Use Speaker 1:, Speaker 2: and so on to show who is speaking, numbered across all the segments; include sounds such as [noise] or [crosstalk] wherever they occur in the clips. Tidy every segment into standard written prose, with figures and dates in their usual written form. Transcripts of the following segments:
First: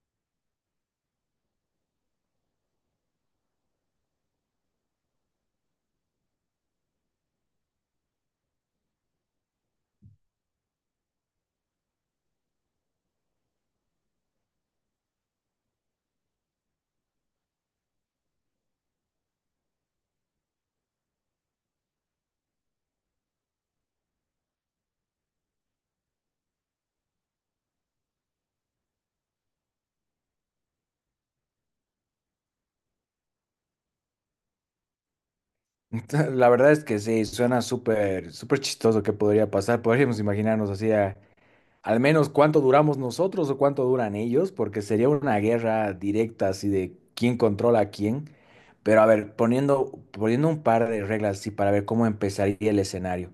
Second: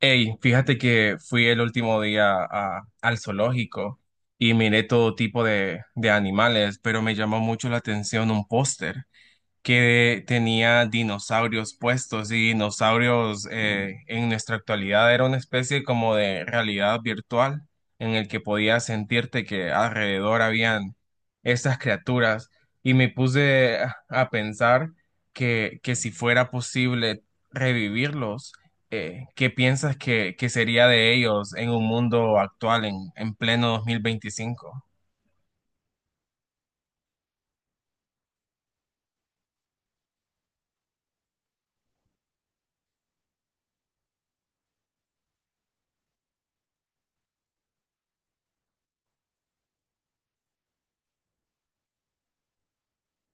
Speaker 1: Hey, fíjate que fui el último día al zoológico y miré todo tipo de animales, pero me llamó mucho la atención un póster que tenía dinosaurios puestos y dinosaurios en nuestra actualidad era una especie como de realidad virtual en el que podías sentirte que alrededor habían estas criaturas y me puse a pensar que si fuera posible revivirlos, ¿qué piensas que sería de ellos en un mundo actual en pleno 2025?
Speaker 2: [laughs] La verdad es que sí, suena súper, súper chistoso que podría pasar. Podríamos imaginarnos así, al menos cuánto duramos nosotros o cuánto duran ellos, porque sería una guerra directa así de quién controla a quién. Pero a ver, poniendo un par de reglas así para ver cómo empezaría el escenario.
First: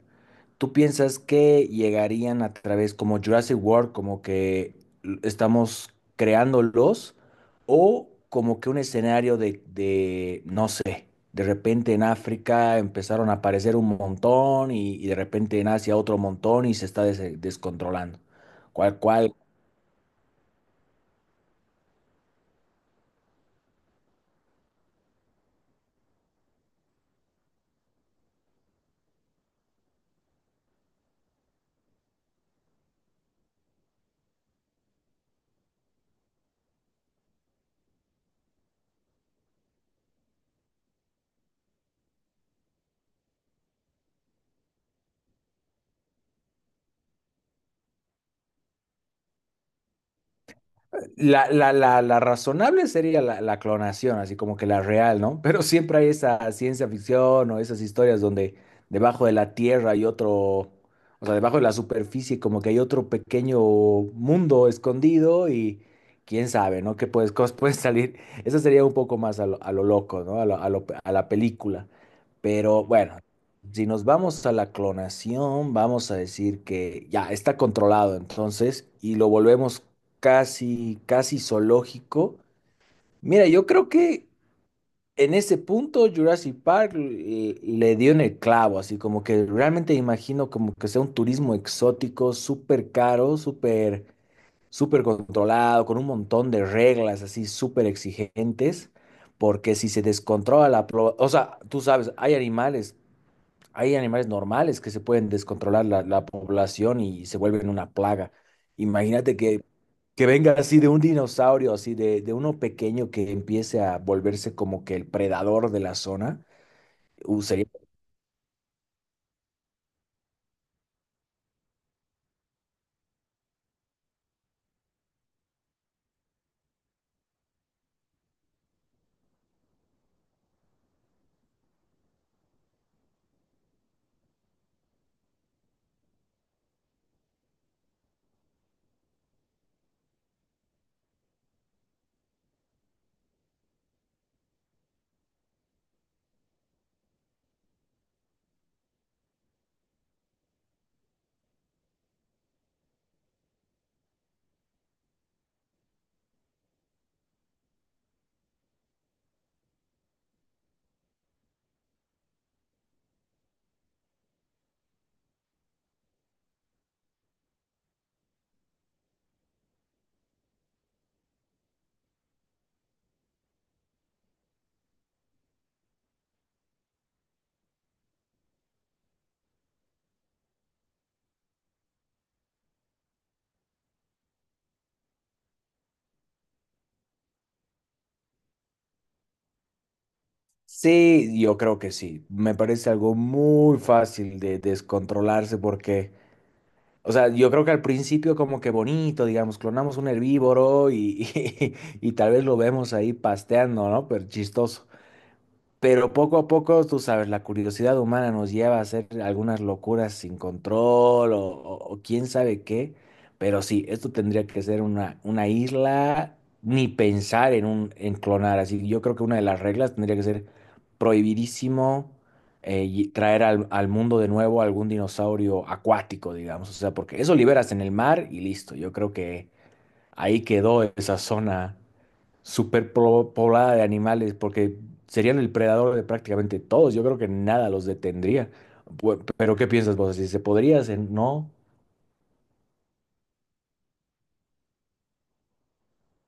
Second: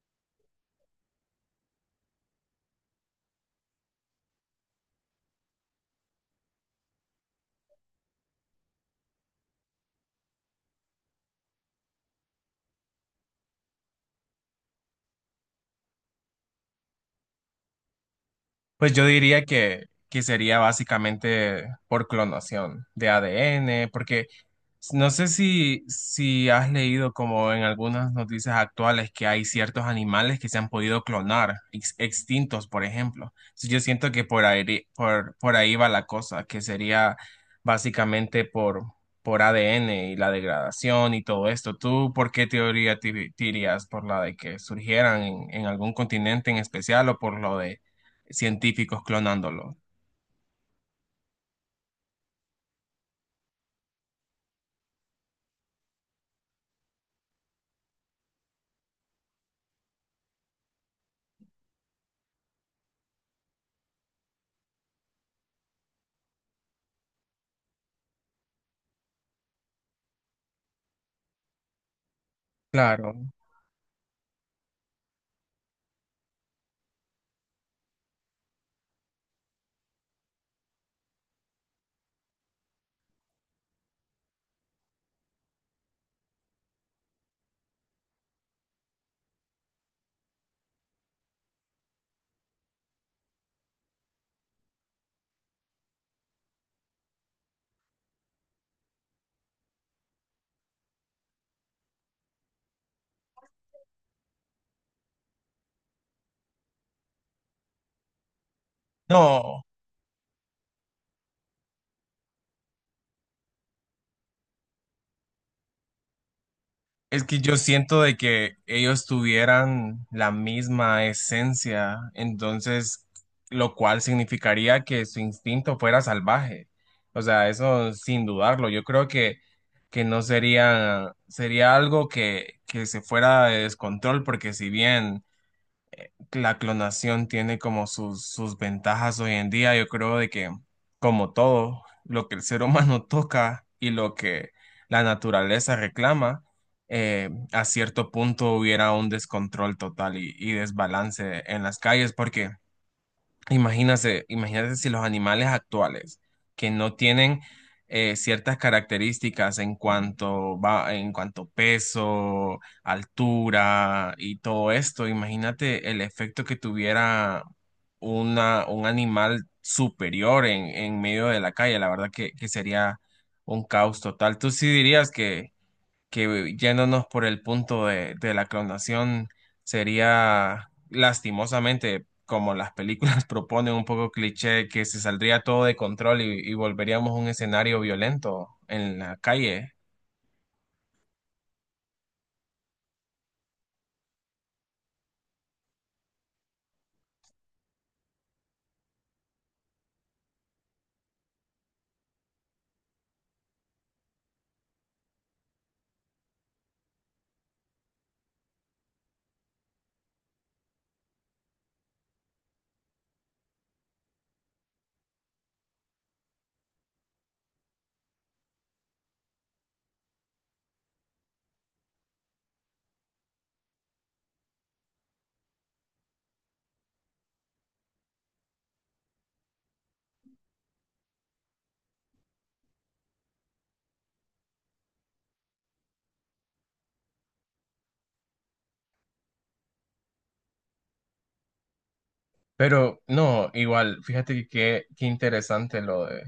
Speaker 2: ¿Tú piensas que llegarían a través como Jurassic World, como que estamos creándolos, o como que un escenario de no sé, de repente en África empezaron a aparecer un montón y de repente en Asia otro montón y se está descontrolando?
Speaker 1: Pues
Speaker 2: ¿Cuál,
Speaker 1: yo
Speaker 2: cuál
Speaker 1: diría que sería básicamente por clonación de ADN, porque no sé si has leído como en algunas noticias actuales que hay ciertos animales que se han podido clonar, extintos, por ejemplo. Entonces, yo siento que por ahí, por ahí va la cosa, que sería básicamente por ADN y la degradación y todo esto. ¿Tú por qué teoría te irías? ¿Por la de que surgieran en algún continente en especial o por lo de científicos clonándolo?
Speaker 2: la razonable sería la clonación, así como que la real, ¿no? Pero siempre hay esa ciencia ficción o esas historias donde debajo de la tierra hay otro, o sea, debajo de la superficie como que hay otro pequeño mundo escondido y quién sabe, ¿no? ¿Qué puedes, cosas pueden salir? Eso sería un poco más a lo loco, ¿no? A la película. Pero
Speaker 1: Claro.
Speaker 2: bueno, si nos vamos a la clonación, vamos a decir que ya está controlado entonces y lo volvemos casi, casi zoológico. Mira, yo creo que en ese punto Jurassic Park le dio en el clavo, así como que realmente imagino como que sea un turismo exótico, súper caro, súper, súper controlado, con un montón de reglas así súper exigentes, porque si se descontrola O sea, tú sabes, hay animales normales que se pueden descontrolar la población y se vuelven una plaga. Imagínate
Speaker 1: No,
Speaker 2: que venga así de un dinosaurio, así de uno pequeño que empiece a volverse como que el predador de la zona.
Speaker 1: es que
Speaker 2: Uh,
Speaker 1: yo
Speaker 2: sería-
Speaker 1: siento de que ellos tuvieran la misma esencia, entonces, lo cual significaría que su instinto fuera salvaje. O sea, eso sin dudarlo. Yo creo que no sería, sería algo que se fuera de descontrol, porque si bien la clonación tiene como sus ventajas hoy en día. Yo creo de que, como todo, lo que el ser humano [laughs] toca y lo que la naturaleza reclama, a cierto punto hubiera un descontrol total y desbalance en las calles, porque imagínate, imagínate si los animales actuales que no tienen ciertas características en cuanto va, en cuanto peso, altura y todo esto, imagínate el efecto que tuviera un animal superior en medio de la calle. La verdad que sería un caos total. ¿Tú sí dirías que yéndonos por el punto de la clonación sería lastimosamente como las películas [laughs] proponen un poco cliché que se saldría todo de control y volveríamos a un escenario violento en la calle?
Speaker 2: Sí, yo creo que sí. Me parece algo muy fácil de descontrolarse porque, o sea, yo creo que al principio como que bonito, digamos, clonamos un herbívoro y, [laughs] y, tal vez lo vemos ahí pasteando, ¿no? Pero chistoso. Pero poco a poco, tú sabes, la curiosidad humana nos lleva a hacer algunas locuras sin control o quién sabe qué. Pero sí, esto tendría que ser una isla, ni pensar en un, en clonar. Así yo creo que una de las reglas tendría que ser prohibidísimo y traer al mundo de nuevo algún dinosaurio acuático, digamos. O sea, porque eso liberas en el mar y listo. Yo creo que ahí quedó esa zona poblada de animales, porque serían el predador de prácticamente todos. Yo creo que nada los detendría. Pero ¿qué piensas vos? Si se podría hacer, no.
Speaker 1: Pero no, igual, fíjate que qué interesante lo de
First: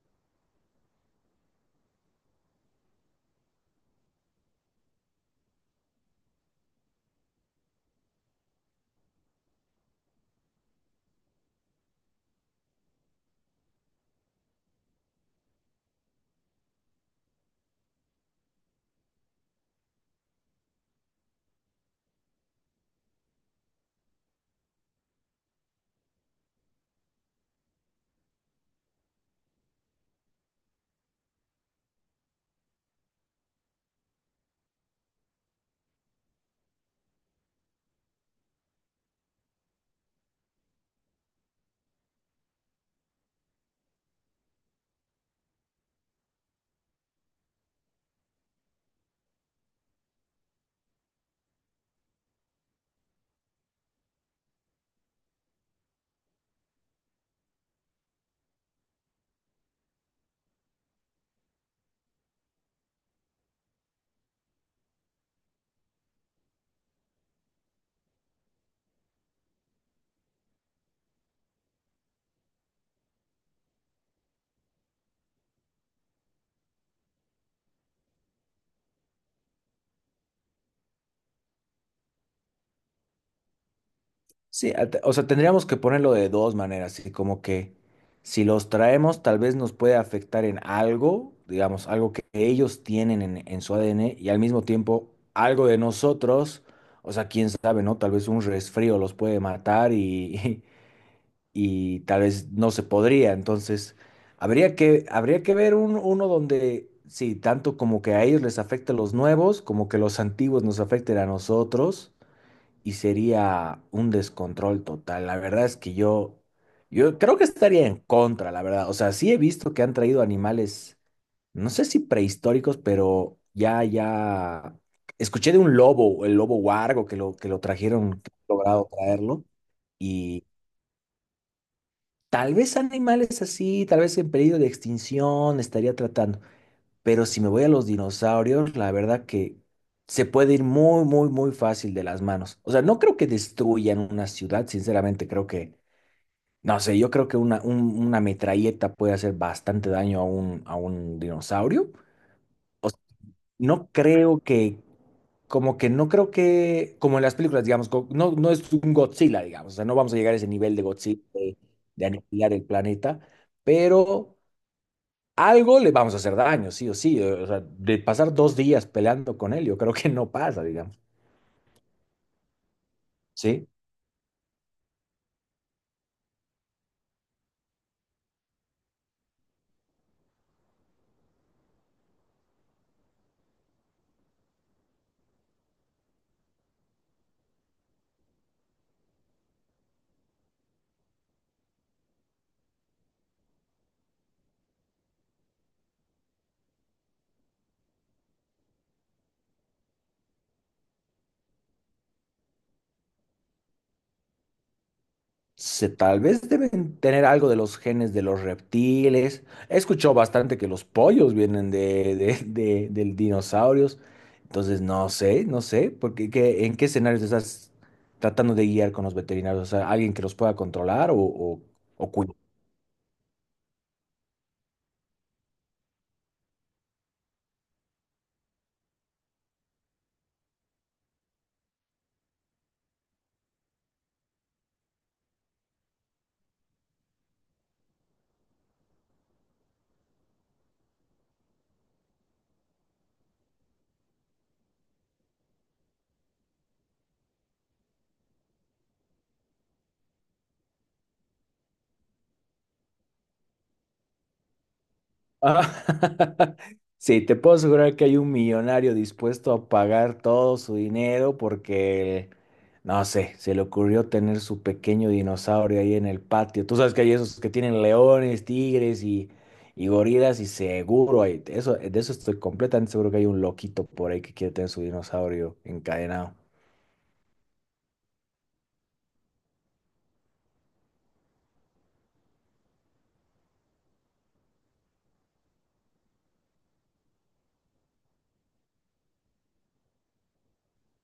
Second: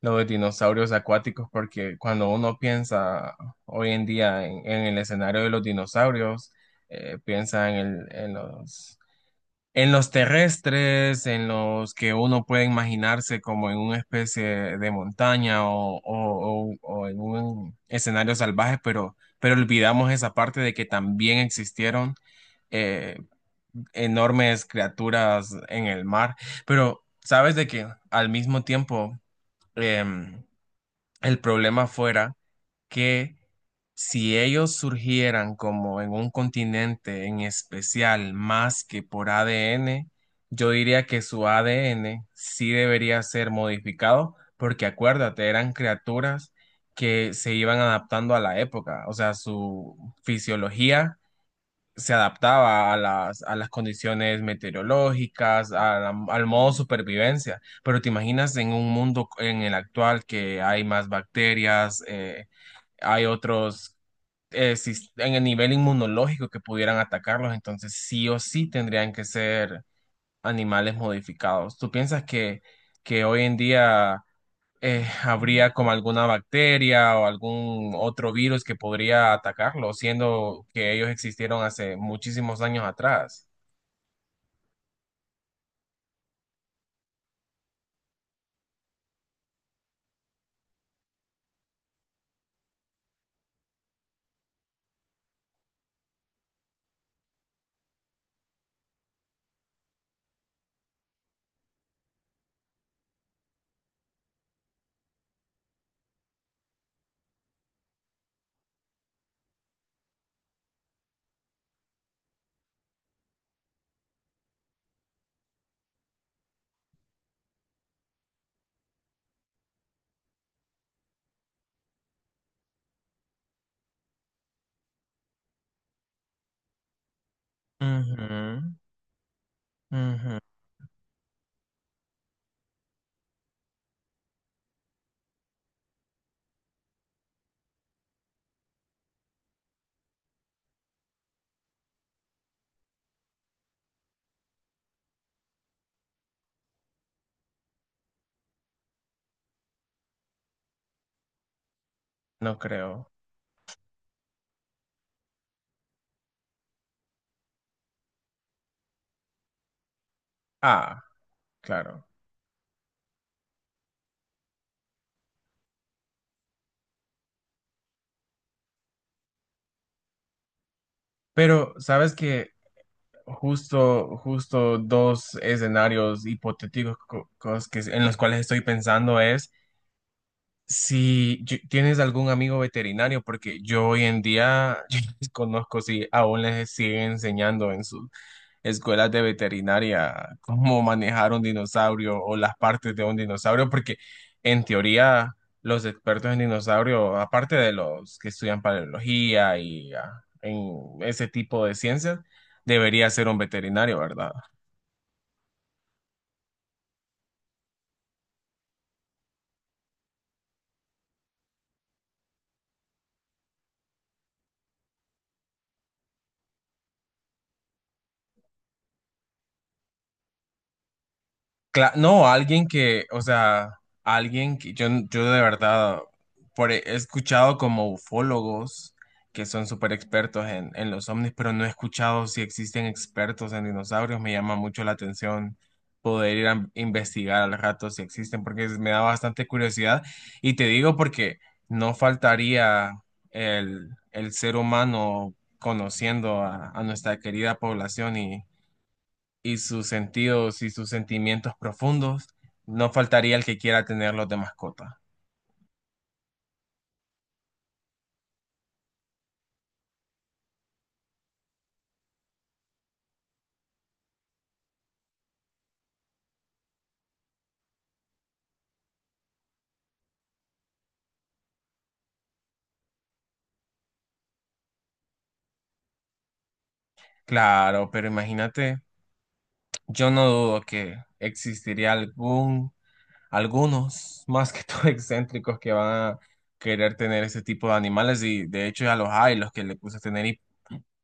Speaker 1: dinosaurios acuáticos porque cuando uno piensa hoy en día en el escenario de los dinosaurios, piensa en los terrestres, en los que uno puede imaginarse como en una especie de montaña o en un escenario salvaje, pero olvidamos esa parte de que también existieron eh, enormes criaturas en el mar. Pero sabes de que al mismo tiempo em, el problema fuera que si ellos surgieran como en un continente en especial más que por ADN, yo diría que su ADN sí debería ser modificado, porque acuérdate, eran criaturas que se iban adaptando a la época, o sea, su fisiología se adaptaba a a las condiciones meteorológicas, al modo supervivencia. Pero te imaginas en un mundo en el actual que hay más bacterias, hay otros en el nivel inmunológico que pudieran atacarlos, entonces sí o sí tendrían que ser animales modificados. ¿Tú piensas que hoy en día habría como alguna bacteria o algún otro virus que podría atacarlo, siendo que ellos existieron hace muchísimos años atrás?
Speaker 2: Sí, o sea, tendríamos que ponerlo de dos maneras, así como que si los traemos, tal vez nos puede afectar en algo, digamos, algo que ellos tienen en su ADN y al mismo tiempo algo de nosotros. O sea, quién sabe, ¿no? Tal vez un resfrío los puede matar y, [laughs] y tal vez no se podría. Entonces, habría que ver uno donde, sí, tanto como que a ellos les afecte los nuevos, como que los antiguos nos afecten a nosotros, y sería un descontrol total. La verdad es que yo creo que estaría en contra, la verdad. O sea, sí he visto que han traído animales, no sé si prehistóricos, pero ya, ya. Escuché de un lobo, el lobo huargo, que lo trajeron, que han
Speaker 1: Ujú,
Speaker 2: logrado traerlo.
Speaker 1: ujú.
Speaker 2: Tal vez animales así, tal vez en peligro de extinción estaría tratando. Pero si me voy a los dinosaurios, la verdad que se puede ir muy, muy, muy fácil de las manos. O sea, no creo que destruyan una ciudad, sinceramente, creo que, no sé, yo creo que una metralleta puede hacer bastante daño a a un dinosaurio.
Speaker 1: No creo.
Speaker 2: No creo que, como que No creo que, como en las películas, digamos, no es un Godzilla, digamos, o sea, no vamos a llegar a ese nivel de
Speaker 1: Ah,
Speaker 2: Godzilla
Speaker 1: claro.
Speaker 2: de aniquilar el planeta, pero algo le vamos a hacer daño, sí o sí. O sea, de pasar dos días peleando con él, yo creo que no pasa, digamos,
Speaker 1: Pero, ¿sabes que
Speaker 2: ¿sí?
Speaker 1: Justo dos escenarios hipotéticos que, en los cuales estoy pensando es si tienes algún amigo veterinario, porque yo hoy en día [laughs] yo desconozco si aún les siguen enseñando en sus escuelas de veterinaria, cómo manejar un dinosaurio o las partes de un dinosaurio, porque en teoría los expertos en dinosaurio, aparte de los que estudian paleología y ah, en ese tipo de ciencias, debería ser un veterinario, ¿verdad?
Speaker 2: Se, tal vez deben tener algo de los genes de los reptiles. He escuchado bastante que los pollos vienen de dinosaurios. Entonces, no sé, porque ¿qué- en qué escenarios estás tratando de guiar con los veterinarios? O sea, alguien que los pueda controlar o
Speaker 1: No,
Speaker 2: cuidar.
Speaker 1: alguien que, o sea, alguien que yo de verdad por, e, he escuchado como ufólogos que son súper expertos en los ovnis, pero no he escuchado si existen expertos en dinosaurios. Me llama mucho la atención poder ir a investigar al rato si existen, porque me da bastante curiosidad. Y te digo porque no faltaría el ser humano conociendo a nuestra querida población y sus sentidos y sus sentimientos profundos, no faltaría el que quiera tenerlos de mascota.
Speaker 2: Ah, [laughs] Sí, te puedo asegurar que hay un millonario dispuesto a pagar todo su dinero porque, no sé, se le ocurrió tener su pequeño dinosaurio ahí en el patio. Tú sabes que hay esos que tienen leones, tigres y gorilas y seguro hay, eso, de eso estoy completamente seguro que hay un loquito por ahí que quiere tener su dinosaurio encadenado.
Speaker 1: Claro, pero imagínate, yo no dudo que existiría algún algunos más que todo [laughs] excéntricos que van a querer tener ese tipo de animales y de hecho ya los hay, los que le puse a tener hip-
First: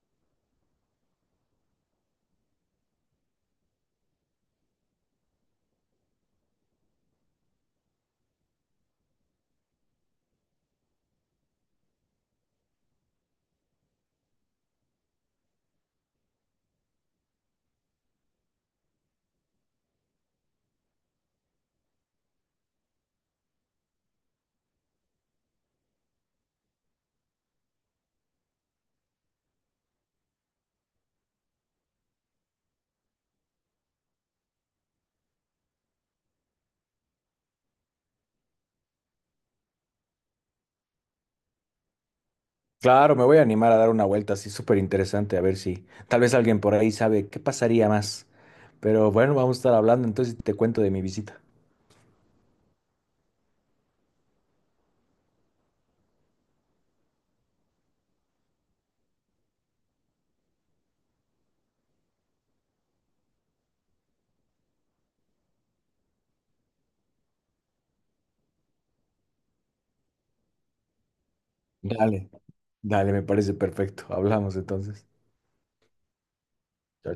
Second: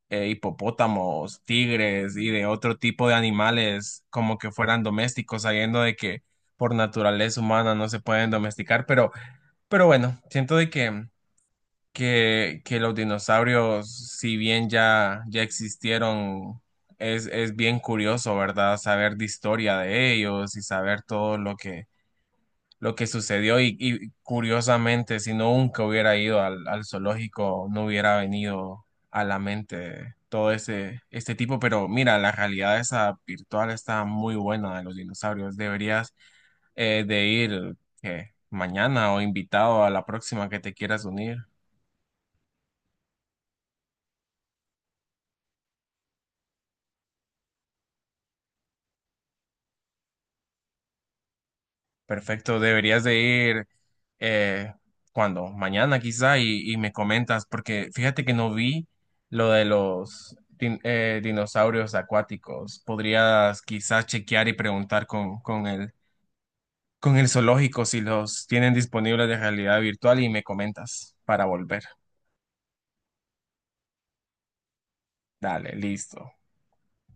Speaker 1: eh, hipopótamos, tigres y de otro tipo de animales como que fueran domésticos, sabiendo de que por naturaleza humana no se pueden domesticar, pero bueno, siento de que, que los dinosaurios, si bien ya, ya existieron, es bien curioso, ¿verdad? Saber de historia de ellos y saber todo lo que sucedió y curiosamente, si no nunca hubiera ido al zoológico, no hubiera venido a la mente todo ese, este tipo, pero mira, la realidad esa virtual está muy buena de los dinosaurios. Deberías de ir ¿qué? ¿Mañana o invitado a la próxima que te quieras unir?
Speaker 2: Claro, me voy a animar a dar una vuelta así súper interesante, a ver si tal vez alguien por ahí sabe qué pasaría más. Pero bueno, vamos a estar hablando, entonces te cuento de mi visita.
Speaker 1: Perfecto, deberías de ir eh, cuando mañana quizá y me comentas, porque fíjate que no vi lo de los dinosaurios acuáticos. Podrías quizás chequear y preguntar con el zoológico si los tienen disponibles de realidad virtual y me comentas para volver.
Speaker 2: Dale, dale, me parece perfecto. Hablamos entonces.
Speaker 1: Dale, listo.
Speaker 2: Chao,